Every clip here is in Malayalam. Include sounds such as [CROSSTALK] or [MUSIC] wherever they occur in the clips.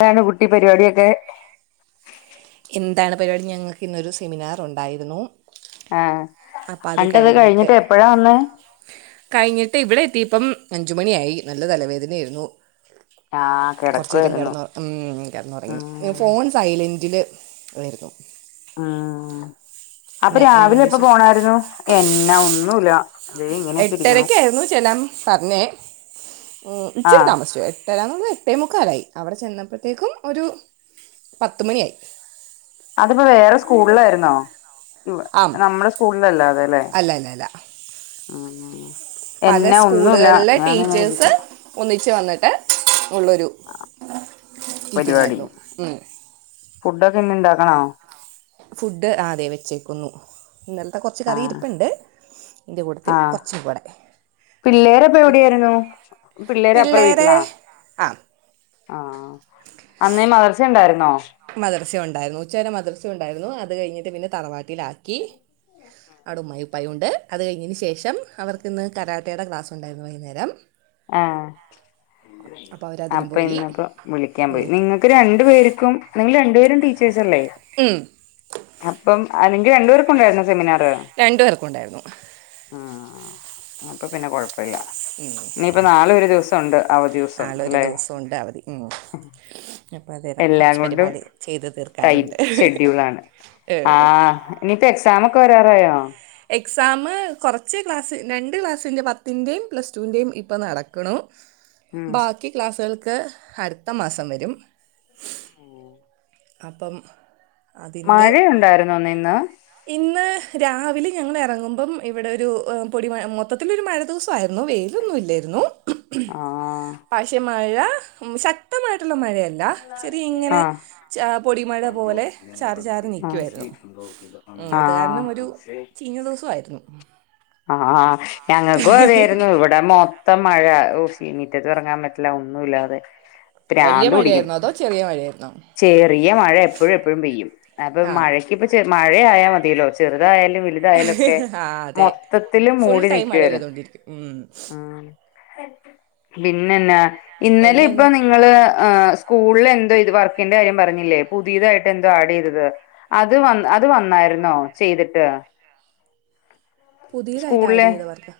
എന്താണ് കുട്ടി പരിപാടിയൊക്കെ. എന്താണ് പരിപാടി ഞങ്ങൾക്കിന്നൊരു സെമിനാറുണ്ടായിരുന്നു. ആഹ് എന്നിട്ടത് കഴിഞ്ഞിട്ട് എപ്പഴാ വന്നെ കഴിഞ്ഞിട്ട് ഇവിടെ എത്തിയപ്പം അഞ്ചുമണിയായി നല്ല തലവേദനയായിരുന്നു. ആഹ് കൊറച്ച് നേരം കിടക്കുവായിരുന്നു കെടന്ന് ഉം കെടൊന്നൊറങ്ങി ഉം മ് ഫോൺ. സൈലന്റില് [UNINTELLIGIBLE] ആഹ് അപ്പൊ രാവിലെ എന്നോട് എപ്പൊ ചോദിച്ചു പോണാരുന്നു എന്നാ ഒന്നൂല്ല എട്ടരക്ക് ആയിരുന്നു ചെല്ലാൻ പറഞ്ഞെ ഇച്ചിരി ആഹ് താമസിച്ച് പോയി എട്ടരാന്ന് പറഞ്ഞാ എട്ടേ മുക്കാലായി അവിടെ ചെന്നപ്പോത്തേക്കും ഒരു പത്തുമണിയായി. അതിപ്പൊ വേറെ സ്കൂളിലാരുന്നോ മ്. അം. നമ്മളെ സ്കൂളിലല്ലാതെ ലെ മ്സ്. പല എന്നാ ഒന്നൂല്ല സ്കൂളുകളിലെ ഞാനിങ്ങനെ ടീച്ചേഴ്സ് ഇരിക്കുണ്. ഒന്നിച്ച് വന്നിട്ട് ഉള്ളൊരു. ആഹ് മീറ്റിംഗ് പരിവാടി ആയിരുന്നു ഉം. ഫുഡ്ഡൊക്കെ ഇന്ന് ഇണ്ടാക്കണോ. ഫുഡ് ആഹ് ദേ വെച്ചേക്കുന്നു. ഇന്നലത്തെ കൊറച്ച് ആഹ് കറിയിരിപ്പുണ്ട് അതിന്റെ കൂടത്തിൽ കൊറച്ചുംകൂടെ. പിള്ളേരപ്പൊ എവിടെ ആരുന്നു പിള്ളേര് അപ്പുറേ പിള്ളേരെ വീട്ടിലാ. ആ ആഹ് അന്നേ മദ്രസയുണ്ടായിരുന്നോ. മദ്രസയുണ്ടായിരുന്നു ഉച്ചവരെ മദ്രസയുണ്ടായിരുന്നു അത് കഴിഞ്ഞിട്ട് പിന്നെ തറവാട്ടിലാക്കി. അവിടെ ഉമ്മായും ഉപ്പായുമുണ്ട് അത് കഴിഞ്ഞതിനുശേഷം അവർക്കിന്ന് കരാട്ടേടെ ക്ലാസ്സുണ്ടായിരുന്നു വൈകുന്നേരം. ആഹ് അപ്പോൾ അവരതിനും അപ്പൊ പോയി ഇന്നപ്പോ വിളിക്കാൻ പോയി ഉം. നിങ്ങ ക്ക് രണ്ടു പേർക്കും നിങ്ങൾ രണ്ടുപേരും ടീച്ചേഴ്സ് അല്ലേ ഉം അപ്പം നിങ്ങക്ക് രണ്ടു പേർക്കുവുണ്ടായിരുന്നൊ സെമിനാർ. രണ്ടു പേർക്കും ഉണ്ടായിരുന്നു. ഉം അപ്പം പിന്നെ കൊഴപ്പവില്ല ഇനിയിപ്പം നാളെ ഒരു ദിവസം ഉണ്ട് അവധി ദിവസം നാളൊരു അല്ലെ ദിവസം ഉണ്ട് അവധി ഉം. അപ്പോൾ അത് എല്ലാം കുറച്ച് കൊണ്ടും പരിപാടി ചെയ്ത് ടൈറ്റ് തീർക്കാനുണ്ട് ഷെഡ്യൂളാണ്. ഏ. ആഹ് ഇനിയിപ്പോ എക്സാമ് ഒക്കെ വരാറായോ എക്സാമ് കൊറച്ച് ക്ലാസിന്റെ രണ്ട് ക്ലാസിന്റെ പത്തിന്റെയും പ്ലസ്റ്റുന്റെയും ഇപ്പം നടക്കുണ്. ഉം ബാക്കി ക്ലാസ്സുകൾക്ക് അടുത്ത മാസം വരും. ഉം അപ്പം അതിൻ്റെ. ഉണ്ടായിരുന്നോന്നെ ഇന്ന്. ഇന്ന് രാവിലെ ഞങ്ങളെറങ്ങുമ്പം ഇവിടെ ഒരു ഉം പൊടിമഴ മൊത്തത്തിലൊരു മഴ. ദിസായിരുന്നു വെയിലൊന്നും ഇല്ലേരുന്നു. ആഹ് പക്ഷെ മഴ ശക്തമായിട്ടുള്ള മഴയല്ല ചെറിയ ഇങ്ങനെ ആഹ് ച പൊടിമഴ പോലെ ചാറി ചാറി നിക്കുവായിരുന്നു ഇണ്ടോക്കീല ഉം അത് കാരണം ഒരു ചീഞ്ഞ ദിവസായിരുന്നു ആഹ് ഞങ്ങക്കും അതെയായിരുന്നു ഇവ ടെ മൊത്തം മഴ ഓ സീ മിറ്റത്തും എറങ്ങാൻ പറ്റില്ല ഒന്നുവില്ലാതെ വല്ല്യ മഴായിരുന്നോ അതോ ചെറിയ മഴയായിരുന്നോ ചെറിയ മഴ എപ്പഴും എപ്പഴും പെയ്യും അപ്പൊ ആഹ് മഴ ഇൻക്കിപ്പ ചെ മഴയായാ മതീലോ ചെറുതായാലും വലു ആഹ് തായാലൊക്കെ അതെ മൊത്തത്തില് ഫുൾ മൂടി ടൈം മഴ നിക്കുവായിര്ന്നു പെയ്തോണ്ടിരിക്കും ഉം ഉം പിന്നെന്നാ ഇന്നലെയിപ്പൊ എന്നെന്ന് നിങ്ങള് ആഹ് സ് കൂളിലെന്തോ ഇത് വർക്കിന്റെ കാര്യം പറഞ്ഞില്ലേ പുതിയതായിട്ടെന്തോ ആഡ് ചെയ്തത് അത് വന്ന് അത് വന്നായിരുന്നോ ചെയ്തിട്ട് പുതിയതായിട്ട് ആഡ് സ്കൂളിലെ ചെയ്ത വർക്കാ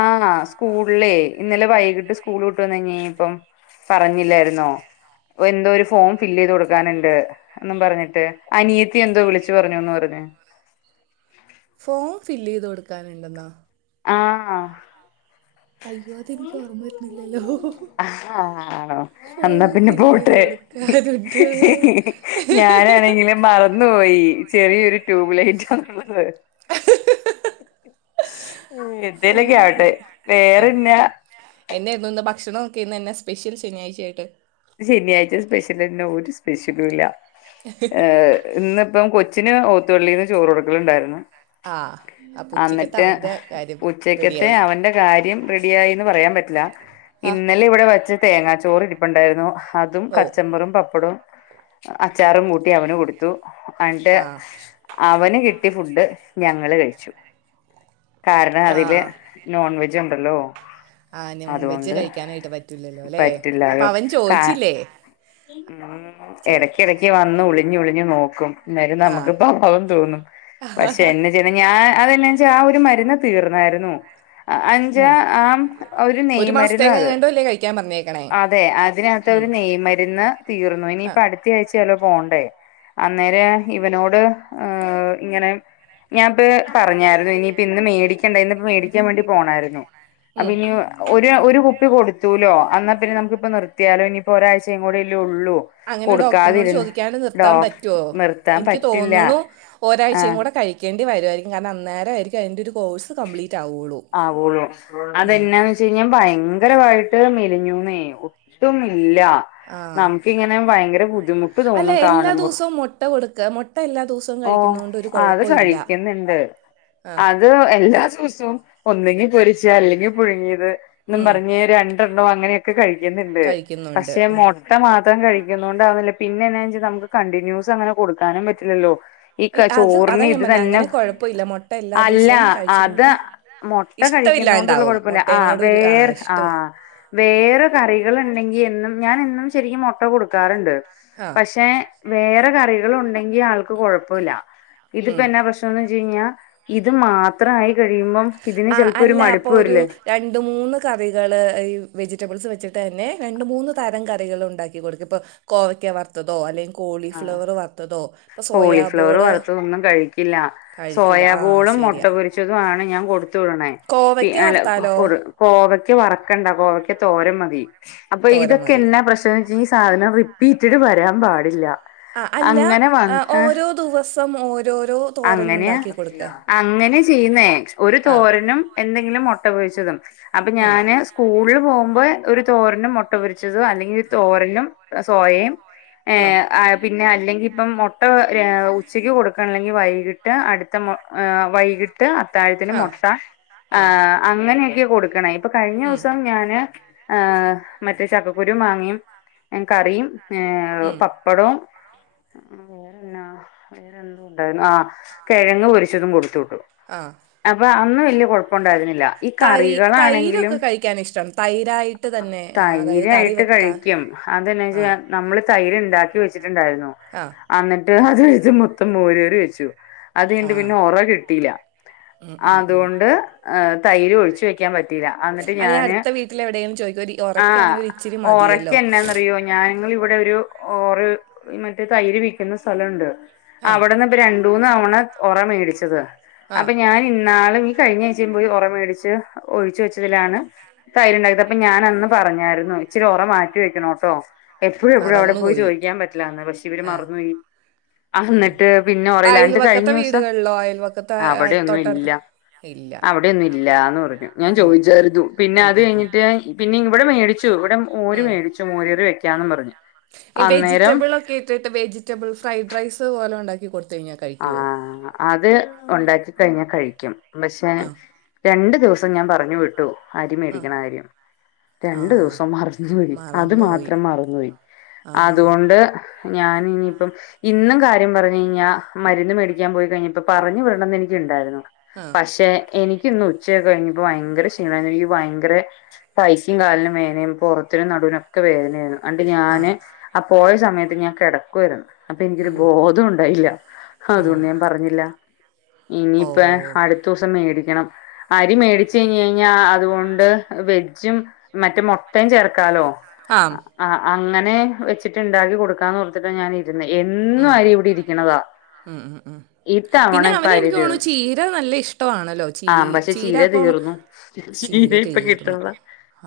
ആഹ് സ്കൂളിലെയ് ഇന്നലെ വൈകിട്ട് സ്കൂള് വിട്ട് വന്നുകയിഞ്ഞപ്പം പറഞ്ഞില്ലായിരുന്നോ എന്തോ ഒര് ഫോം ഫില്ല്ചെയ്ത് കൊടുക്കാനുണ്ട് എന്നും പറഞ്ഞിട്ട് അനിയത്തി എന്തോ വിളിച്ച് പറഞ്ഞൂന്ന് പറഞ്ഞ് ഫോം ഫില്ല് ചെയ്ത് കൊടുക്കാനുണ്ടന്നൊ ആഹ് അയ്യോ അതെനിക്ക് ഓർമ്മ വരുന്നില്ലാല്ലോ അഹ് ആണോ എന്നാ പിന്നെ ഫില്ല് ചെയ്ത് പോട്ടെ കൊടുക്കാനുണ്ട് ഞാനാണെങ്കില് മറ വന്ന് പോയി ചെറിയൊരു ട്യൂബ് ലൈറ്റാണുള്ളത് എന്തേലൊക്കെ ഫോം ആവട്ടെ വേറെന്നാ എന്നാരുന്നു ഇന്ന് ഭക്ഷണോക്കെ ഇന്നെന്നാ സ്പെഷ്യൽ ശനിയാഴ്ചയായിട്ട് ശനിയാഴ്ച സ്പെഷ്യലെന്നാ ഒര് സ്പെഷ്യലൂല്ല ഏഹ് ഇന്നിപ്പം കൊച്ചിന് ഓത്തുപള്ളീന്ന് ചോറ് കൊടുക്കലുണ്ടായിരുന്നു ആഹ് അപ്പൊ ഉച്ചക്കത്തെ അന്നിട്ട് അവൻ്റെ കാര്യം ഉച്ചക്കത്തെ റെഡിയായി അവന്റെ കാര്യം റെഡിയായീന്ന് പറയാൻ പ റ്റില്ല ആഹ് ഇന്ന ലെ ഇവിടെ വെച്ച തേങ്ങാച്ചോറിരുപ്പുണ്ടായിരുന്നു അതും ഓ കച്ചമ്പറും പപ്പടവും അച്ചാറും കൂട്ടി അവന് കൊടുത്തു എന്നിട്ട് ആഹ് അവന് കിട്ടി ഫുഡ് ഞങ്ങള് കഴിച്ചു കാരണം അതില് ആഹ് നോൺ വെജുണ്ടല്ലോ ആഹ് നോൺ വെജ് കഴിക്കാനായിട്ട് പറ്റില്ലല്ലോല്ലെ പറ്റില്ലായോ അപ്പവൻ കാ ചോയ്ച്ചില്ലേ ഉം എടക്കെടക്ക് വന്ന് ഒളിഞ്ഞൊളിഞ്ഞ് നോക്കും എന്നേരം ആ നമക്ക് പാവം തോന്നും പക്ഷെന്നെ പിന്നെ ഞാൻ അതെന്നാെച്ചാ ആഹ് ഒര് മരുന്ന് തീർന്നാര്ന്നു അഞ്ച ആം ഒരു നെയ്മരുന്നാ മാസത്തേക്ക് അത് എങ്ങാണ്ടോ അല്ലേ കഴിക്കാൻ പറഞ്ഞേക്കണേ അതെ ഇതിനാത്തെ ഒര് നെയ്മരുന്ന് തീർന്നു ആ ഇനിയിപ്പോ അടുത്തായ്ച്ച ആല്ലോ പോണ്ടേ അന്നേരം ഇവനോട് ഏഹ് ഇങ്ങനെ ഞാൻപ്പ പറഞ്ഞാര്ന്നു ഇനിയിപ്പിന്ന് മേടിക്കണ്ട ഇന്നിപ്പ മേടി ക്കാൻ വേണ്ടി പോണാരുന്നു ഉം. അപ്പൊനി ഒര് ഒര് കുപ്പി കൊട്ത്തൂലോ അന്നാ പിന്നെ നമക്കിപ്പ നിർ ത്തിയാലൊ ഇനിപ്പൊ ഒരായ്ചേം കൂടല്ലെ ഒള്ളൂ അങ്ങനെ ഡോക്ടർനോട് ചോദിക്കാണ്ട് നിർത്താൻ പറ്റോ നിർത്താൻ എനിക്ക് പറ്റില്ല തോന്ന്ണു ഒരാഴ്ചേം ആഹ് കൂടെ കഴി ക്കേണ്ടി വരുവായിരിക്കും കാരണം അന്നേരായിരിക്കും അയ്ൻ്റൊരു കോഴ്സ് കംപ്ലീറ്റ് ആവൂളൂ ആവൂള്ളു അതെന്നാന്ന് വെ വെച്ചെയ്നാ ഭയ്ങ്കരവായിട്ട് മെലിഞ്ഞൂന്നേ ഒട്ടുമില്ല ആ നമ് ക്കിങ്ങനെ ഭയങ്കര ബുദ്ധിമുട്ട് അല്ല തോന്നും എല്ലാ കാണുമ്പൊ ദിവസവും മുട്ട കൊടുക്ക് മൊട്ട എല്ലാ ദിവസ ഓ അത് കഴിക്കുന്ന്ണ്ട് ആ അത് അത് എല്ലാ ദിവസവും ഒന്നെങ്കി പൊരിച്ച് അല്ലെങ്കിൽ പുഴുങ്ങിയത് എന്നും ഉം. പറഞ്ഞ് രണ്ട്. ണ്ടോ അങ്ങനെയൊക്കെ കഴിക്കുന്നുണ്ട് കഴിക്കുന്നുണ്ട് പക്ഷെ ആ മൊ ഇ മാത്രം കഴിക്കുന്നുകണ്ടാവുന്നില്ല പിന്നെന്നാ വെച്ചാൽ നമുക്ക് കണ്ടിന്യൂസ് അങ്ങനെ കൊടുക്കാനും പറ്റില്ലല്ലോ ഈ ക ഇ- അത് അതാ ചോറിന് ഞാൻ ഇത് പറഞ്ഞത് തന്നെ അങ്ങനെ കുഴപ്പമില്ല മുട്ട എല്ലാ അല്ല ദിവസവും കഴിച്ചു അത് ആ മുട്ട കഴിക്കുന്ന കൊണ്ടുള്ള ഇഷ്ടമില്ലാണ്ടാവും കുഴപ്പില്ല ആഹ് മുട്ടേനോട് ഒരു ആ വേർ ഇഷ്ടം ആഹ് വേറെ കറികൾ ഉണ്ടെങ്കി എന്നും ഞാൻ എന്നും ശരിക്കും മുട്ട കൊടുക്കാറുണ്ട് ആ പക്ഷെ വേറെ കറികൾ ഉണ്ടെങ്കി ആൾക്ക് കൊഴപ്പമില്ല ഇതിപ്പൊ ഉം. എന്നാ പ്രശ് നം വെച്ച് കഴിഞ്ഞാൽ ഇത് മാത്രമായി കഴിയുമ്പം ഇതിന് ആ ചിലപ്പോ ഒരു അല്ല മടുപ്പ് അപ്പോൾ ഒരു വരില്ലേ. രണ്ട് മൂന്ന് കറികൾ ഈ വെജിറ്റബിൾസ് വെച്ചിട്ട് തന്നെ രണ്ട് മൂന്ന് തരം കറികൾ ഉണ്ടാക്കി കൊടുക്ക് ഇപ്പോൾ. കോവയ്ക്ക വറത്തതോ അല്ലെങ്കി ആഹ് കോളിഫ്ലവർ വറത്തതോ ഇപ്പൊ കോളിഫ്ലവർ സോയാബോള് വറുത്തത് ഒന്നും കഴിക്കില്ല കഴിക്കില്ല ആ സോയാബോളും മുട്ട ശരിയാ പൊരിച്ചതും ആണ് ഞാൻ കൊടുത്തു വിടണേ പി കോവയ്ക്ക അല്ല വറുത്താലോ കൊടു കോവയ്ക്ക് വറക്കണ്ട കോവയ്ക്ക് തോരൻ മതി അപ്പൊ തോരൻ ഇതൊക്കെ മതി എന്നാ പ്രശ്നം എന്ന് വെച്ചാ ഈ സാധനം റിപ്പീറ്റഡ് വരാൻ പാടില്ല ആഹ് അല്ല അങ്ങനെ വന്ന് ഓരോ ദിവസം ഓരോരോ തോരൻ അങ്ങനെയാ ഉണ്ടാക്കി കൊടുക്കുക അങ്ങനെ ചെയ്യുന്നേ ഒരു ആഹ് തോരനും എന്തെങ്കിലും മുട്ടപൊരിച്ചതും അപ്പൊ ഉം ഞാന് സ്കൂളിൽ പോകുമ്പോ ഒരു തോരനും മുട്ടപൊരിച്ചത് അല്ലെങ്കിൽ ഒരു തോരനും സോയയും. ഉം ഏഹ് പിന്നെ അല്ലെങ്കിൽ ഇപ്പം മുട്ട ഉച്ചയ്ക്ക് കൊടുക്കണെ വൈകിട്ട് അടുത്ത ഇട്ട് മൊ വൈകിട്ട് അത്താഴത്തിന് ആഹ് മൊട്ട ആഹ് അങ്ങനെയൊക്കെയാ കൊടുക്കണെ ഇപ്പൊ കഴിഞ്ഞ ദിവസം ഞാന് ആഹ് മറ്റേ ചക്കക്കുരു മിങ്ങയും കറിയും ഉം പ പ്പടോം വേറെ എന്നാ വേറെ എന്തുവാ ഉണ്ടായിരുന്നു ആഹാ കിഴങ്ങ് പൊരിച്ചതും കൊടുത്തുവിട്ടു ആഹ് അപ്പൊ അന്ന് വലിയ കുഴപ്പുണ്ടായിരു ന്നില്ല ഈ തൈ കറികളാണെങ്കിലും തൈരൊക്കെ കഴിക്കാൻ ഇഷ്ടമാണ് തൈരായിട്ട് തന്നെ അതായത് കറി തൈരായിട്ട് കഴി വെക്കാൻ ക്കും അതെന്നാ വെച്ചാ ആഹ് നമ്മള് തൈര് ഉണ്ടാക്കി വച്ചിട്ടുണ്ടായിരുന്നു ആഹ് എന്നിട്ട് അതും ഇതും മൊത്തം മോര് കറി വെച്ചു അത് കഴിഞ്ഞിട്ടു ആഹ് പിന്നെ ഉറ കിട്ടിയില്ല ഉം ഉം ഉം അതുകൊണ്ട് തൈര് ഒഴിച്ചു വെക്കാൻ പ [UNINTELLIGIBLE] എന്നിട്ട് അല്ലെ ഞാന് അടുത്ത വീട്ടിൽ എവിടെയും ചോദിക്കും ഒരു ആ ഒറക്കാണെങ്കിൽ ഒരു ഇച്ചിരി [INAUDIBLE] മതിയല്ലോ ഞ ഇവിടെ മറ്റ തൈര് വിൽക്കുന്ന സ്ഥലുണ്ട് ആഹ് അവി രണ്ട മൂന്ന് തവണ ഉറ മേടിച്ചത് ആഹ് അപ്പൊ ഞാൻ ഇന്നാളും കഴിഞ്ഞ ആഴ്ച്ചേംപോയി ഉറമേടിച്ച് ഒഴിച്ച് വെച്ചതിലാണ് തൈര്ണ്ടായത് അപ്പൊ ഞാൻ അന്ന് പറഞ്ഞായിരുന്നു ഇച്ചിരി റ മാറ്റി വെക്കണോട്ടോ എപ്പോഴും എപ്പോഴും അവിടെ പോയി ചോദിക്കാൻ പറ്റില്ലന്ന് പക്ഷെ ഇവര് ആഹ് മറന്ന് ആഹ് പോയി പിന്നെ ഉറയില്ലാണ്ട് കഴിഞ്ഞ അയൽവക്കത്തെ ദിവസം വീടുകളിലോ അയൽവക്കത്തെ അവിടെൊന്നും ഇല്ല അടുത്തോട്ടടുത്ത് ഇല്ല അവിടെൊന്നും ഇല്ലന്ന് പറഞ്ഞു ഞാൻ ചോദിച്ചരുന്നു പിന്നെ ഉം അത് ഉം ഉം കഴിഞ്ഞിട്ട് പിന്നെ ഇവിടെ മേടിച്ചു ഇവിടെ ഓര് ഉം മേടിച്ചു മോര് കറി വെക്കാന്ന് പറഞ്ഞു ഈ അന്നേരം വെജിറ്റബിൾ ഒക്കെ ഇട്ടിട്ട് വെജിറ്റബിൾ ഫ്രൈഡ് റൈസ് പോലെ ഉണ്ടാക്കി കൊടുത്ത കഴിഞ്ഞാ ആഹ അത് ഉണ്ടാക്കി കഴിഞ്ഞാ കഴിക്കും പക്ഷെ ആ രണ്ടു ദിവസം ഞാൻ പറഞ്ഞു വിട്ടു അരി ആ മേടിക്കണ കാര്യം ആ രണ്ടു ദിവസം മറന്നുപോയി അത് മറന്നുപോയി മാത്രം മറന്നുപോയി ആ അതുകൊണ്ട് ഞാന ഇനിയിപ്പം ഇന്നും കാര്യം പറഞ്ഞു കഴിഞ്ഞാ മരുന്ന് മേടിക്കാൻ പോയി കഴിഞ്ഞപ്പൊ പറഞ്ഞു വിടണംന്ന് എനക്ക്ണ്ടായിരുന്നു ആ പക്ഷെ എനിക്കിന്ന് ഉച്ചയക്ക കഴിഞ്ഞപ്പോ ഭയങ്കര ക്ഷീണമായി ഈ ഭയങ്കര പൈസയും കാലിനും വേനയും പുറത്തിനും നടുവിനോക്കെ വേദനയാണ് അണ്ട് ആ ഞാന് ആ പോയ സമയത്ത് ഞാൻ കിടക്കുമായിരുന്നു അപ്പൊ എനിക്കൊരു ഉം ബോധം ഉണ്ടായില്ല ഉം അതുകൊണ്ട് ഞാൻ പറഞ്ഞില്ല ഓ ഇനിയിപ്പ അടുത്ത ദിവസം മേടിക്കണം അരി മേടച്ച് കഴിഞ്ഞ് കഴിഞ്ഞാ അതുകൊണ്ട് വെജും മറ്റേ മുട്ടയും ചേർക്കാലോ ആ ആഹ് അങ്ങനെ വെച്ചിട്ട് ഉണ്ടാക്കി കൊടുക്കാന്ന് ഓർത്തിട്ടാ ഞാന് എന്നും ഉം അരി ഇവിടെ ഇരിക്കണതാ ഉം ഉം ഇത്തവണ പിന്നെ ഇപ്പ അവന് അരി എനിക്ക് തോണു തീർന്നു ചീര നല്ല ഇഷ്ടണല്ലോ ആ പക്ഷെ ചീര തീർന്നു ചീര ഇപ്പ കിട്ടണീല്ല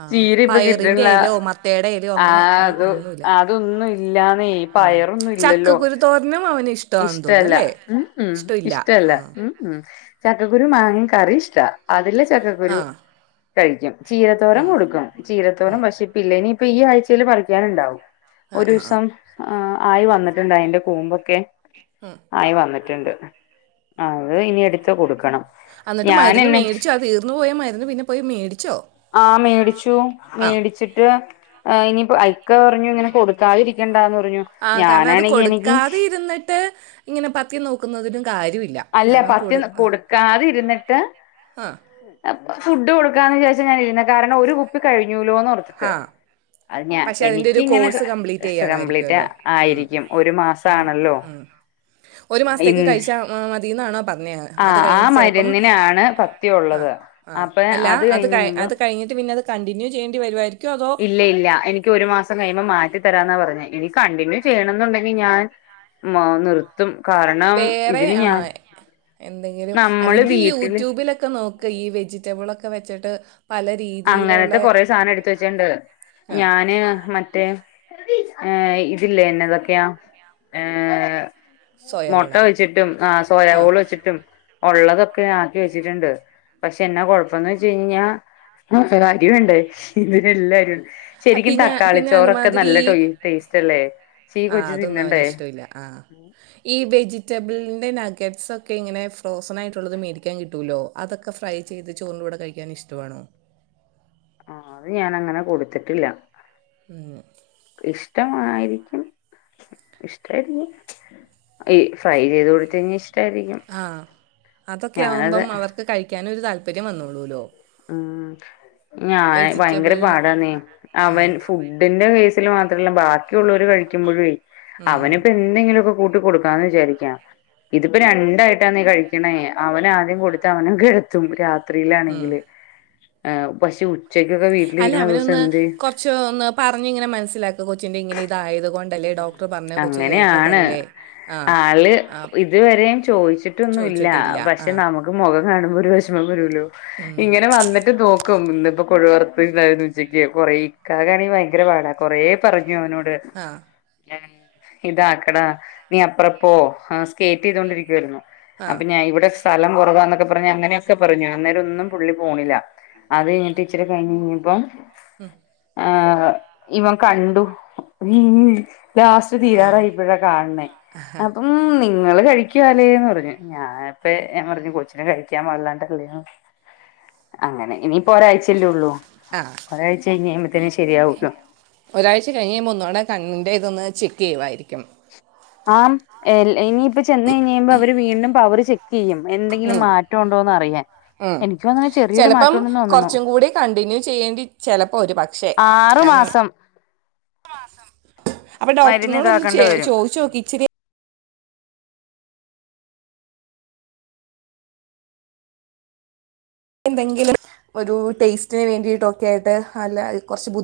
ആ ചീര ഇപ്പൊ പയറിൻ്റെ കിട്ടണീല്ല ഇലയോ മത്തയുടെ ഇലയോ ആ അങ്ങനെ ഒന്നും- അത് ഒന്നുമില്ല അതൊന്നും ഇല്ലാന്നെ ഉം. പയറൊന്നും ഇല്ലല്ലോ ചക്കക്കുരു തോരനും അവന് ഇഷ് ഇഷ്ട്ടല്ല ഉം ഉം ഇഷ്ട്ടല്ല ആ ഉം ഉം ചക്കക്കുരു മാങ്ങയും കറി ഇഷ്ടാ അതിലെ ആ ചക്കക്കുരു കഴിക്കും ചീരത്തോരം കൊടുക്കും ചീരത്തോരം പക്ഷേ പില്ലേനി ഇപ്പ ഈ ആഴ്ചല്‌ പറിക്കാനുണ്ടാവും ആ ഒരു ആ ആ. ദിവസം ആയി വന്നിട്ടുണ്ട് അയിന്റെ കൂമ്പൊക്കെ ഉം ആയി വന്നിട്ടുണ്ട് അത് ഇനി എടുത്ത് കൊടുക്കണം അന്നിട്ട് മരുന്ന് ഞാനെന്നെ മേടിച്ചോ അ തീർന്നു പോയ മരുന്ന് പിന്നെ പോയി മേടിച്ചോ ആഹ് മേടിച്ചു ആ മേടിച്ചിട്ട് ഇനിയിപ്പ ഐക്ക പറഞ്ഞു ഇങ്ങനെ കൊടുക്കാതിരിക്കണ്ടാന്ന് പറഞ്ഞു ഞാനാണെങ്കി എനിക്ക് ട്ടേ ഇങ്ങനെ പത്തിം നോക്കുന്നതിനും കാര്യവില്ല അല്ല പത്തി ന കൊടുക്കാതിരുന്നിട്ട് ആ ആ ഫുഡ് കൊടുക്കാന്ന് വിചാരിച്ച ഞാനിരുന്ന കാരണം ഒരു കുപ്പി കഴിഞ്ഞൂലോന്ന്ർത്തിട്ട് ആ അത് ഞാ പക്ഷെ അതിന്റെ ഒരു എനിക്കിങ്ങനെത് കോഴ്സ് കംപ്ലീറ്റ് സ കംപ്ലീറ്റ് ആ ചെയ്യാണായിരിക്കുമല്ലോ ഉം. ആയിരിക്കും ഒരു മാസ ആണല്ലോ ഒരു മാസത്തേക്ക് കഴിച്ചാ മതിന്നാണോ പറഞ്ഞെ ആ അത് ആ കഴിഞ്ഞിട്ട് ചിലപ്പം ആ മരുന്നിനാണ് മരുന്നില്ലാണ് പത്ത്യം [INAUDIBLE] ആ ഉള്ളത് ആ അപ്പൊ അല്ല അത് കഴിഞ്ഞ് കഴിയുമ്പോ അത് കഴിഞ്ഞിട്ട് പിന്നെത് കണ്ടിന്യൂ ചെയ്യേണ്ടി വരുവായിരി ഇല്ല ഇല്ല എനി ഒരു മാസം കഴിയുമ്പോ മാറ്റി തരാന്നാ പറഞ്ഞ ഇനി കണ്ടിന്യൂ ചെയ്യണം എന്നുണ്ടെങ്കിൽ ഞാൻ മാ നിർ തും കാരണ വേറെ ആ എന്തെങ്കിലും നമ്മള് അല്ലെങ്കിൽ വീട്ടില് യൂട്യൂബിലൊക്കെ നോ ക്കെ ഈ വെജിറ്റബിൾ ഒക്കെ വെച്ചിട്ട് പല രീതിയിലുള്ള അങ്ങനത്തെ കൊറെ സാധനം എടുത്ത് വെച്ചിയ്ണ്ട് ആ ഞാന് മറ്റേ ഏ ഇതില്ലേ എന്നതൊക്കെയാ ഏ മൊട്ട സോയാബോളാ വെച്ചിട്ടും ആ സോയ ആ ഓള് വെച്ചിട്ടും ഉള്ളതൊക്കെ ആക്കി വെച്ചിട്ടുണ്ട് പക്ഷെ എന്നാ കുഴപ്പന്ന് വെച്ച് കഴിഞ്ഞാ ആ ഭാരാഗ്യവേണ്ടേ ഇതിനെല്ലരുംണ്ട് ആ, ശരിക്കും പിന്നെ തക്കാളി പിന്നെ ചോറൊക്കെ നല്ല ടേയ് ടേസ്റ്റ് അല്ലേ പക്ഷെ ഈ ആ കൊച്ച് അതൊന്നും അവന് തിന്നണ്ടേ ഇഷ്ടവില്ല ആ ഈ വെജിറ്റബിളിൻ്റെ നഗറ്റ്സ്സ്സൊക്കെ ഇങ്ങനെ ഫ്രോസൺ ആയിട്ടുള്ളത് മേടിക്കാൻ കിട്ടുല്ലോ അതൊക്കെ ഫ്രൈ ചെയ്ത് ചോറിന്റെ കൂടെ കഴിക്കാൻ ഇഷ്ടവാണോ ആ അത് ഞാൻ അങ്ങനെ കൊടുത്ത്ട്ടില്ല ഏ ഇഷ്ടമായിരിക്കും ഇഷ്ടായിരിക്കും ഈ ഫ്രൈ ചെയ്ത് കൊടുത്ത കഴിഞ്ഞ ഇഷ്ടായിരിക്കും ആ അതൊക്കെ ഞാനത് ആവുമ്പം അവർക്ക് കഴിക്കാന് ഒരു താല്പര്യം വന്നോളൂല്ലോ ഉം ഞാൻ ഭയങ്കര വെജിറ്റബിൾ പാടാന്നെ ആ അവൻ ഫുഡിന്റെ വേസ് ത്തില് മാത്രവല്ല ബക്കിയുള്ളവർ കഴിക്കുമ്പഴയ് ഉം അവനിപ്പോ എന്നെങ്ങനെ കൂട്ടികൊടു താണ്‌ വിചാരിക്കാ ഇതിപ്പോ രണ്ടായിട്ടാന്നെ കഴിക്കണേ അവന് ആദ്യം കൊടുത്ത് അവനെ കിടത്തും രാത് ഉം ത്രിലാണെങ്കില് ആഹ് പക്ഷേ ഉച്ചക്കൊക്കെ വീട്ടിലിരിക്കണ ദിവസം എന്തെയ്യ് ച്ചൊ ഒന്ന് പറഞ്ഞു ഇങ്ങനെ മനസ്സിലാക്ക കൊച്ചിന്റെ ഇങ്ങനെ ഇതായത് കൊ അങ്ങനെയാണ് ആ ആള് ആ ഇതുവരെയും ചോദിച്ച് ട്ടൊന്നുല്ല ചോദിച്ചിട്ടില്ല ആ പക്ഷെ നമുക് മുഖം കാണുമ്പോ ഒരു വിഷമം വരുല്ലോ ഉം. ഇങ്ങനെ വന്നട്ട് നോക്കും ഇന്നിപ്പോ കൊഴുവർ ന്തായന്ന് ഉച്ചക്ക് കൊറെേക്ക കാണ ഭയങ്കര പാടാ കൊറേ പറഞ്ഞു അവനോട് ആഹ് ഇതാക്കടാ നീ അപ്പറപ്പോ സ്കേറ്റ് യ്തോണ്ടിരിക്കുവായിരുന്നു ആ അപ്പൊ ഞാൻ ഇവിടെ സ്ഥലം കുറവാന്നൊക്കെ പറഞ്ഞ് അങ്ങനെയൊക്കെ പറഞ്ഞു അന്നേരൊന്നും പുള്ളി പോണില്ല അത് കഴിഞ്ഞിട്ടിച്ചിരി കഴിഞ്ഞയ്പ്പോ ഉം ആഹ് ഇവൻ കണ്ടു ലാസ്റ്റ് ആ തീരാറായിപ്പഴാ കാണ് ണേ അപ്പം നിങ്ങള് കഴിക്കാല്ലേന്ന് പറഞ്ഞു ഞാൻ പ്പ ഞാൻ പറഞ്ഞു കൊച്ചിനെ കഴിക്കാൻ പാടില്ലാട്ട് അങ്ങനെ ഇനി ഇപ്പ ഒരാഴ്ചല്ലേ ഉള്ളൂ ആ ഒരാഴ്ച കഴ്ഞ്ഞ് കഴുമ്പത്തേനും ശരിയാവുള്ളു ഒരാഴ്ച കഴിഞ്ഞയ്യുമ്പോ ഒന്നൂടെ കണ്ണിൻ്റെ ഇതൊന്ന് ചെക്കയ്യുമായിരിക്കും ആഹ് ഇനിയിപ്പ ചെന്ന് കഴിഞ്ഞ് കഴുമ്പോ അവര് വീണ്ടും പവറ് ചെക്ക് ചെയ്യും എന്തെങ്കിലും ഉം, മാറ്റം ഉണ്ടോന്ന് അറിയാൻ ഉം എനിക്ക് തോന്നണു ചെറിയൊരു ചെലപ്പം മാറ്റം ഉണ്ടെന്ന് തോന്നണു കൊർച്ചും കൂടി കണ്ടിന്യൂ ചെയ്യേണ്ടി ചെലപ്പോ ഒരു പ ആറ് മാസം അപ്പൊ മരുന്ന് ഡോക്ടറിനോട് ഒന്ന് ഇതാക്കേണ്ട വരും ചോയിച്ചോക്കി ഇച്ചിരി എന്തെങ്കിലും ഒരു ടേസ്റ്റിന് വേണ്ടിട്ടൊക്കെ ആയിട്ട് അല്ല കൊർച്ച്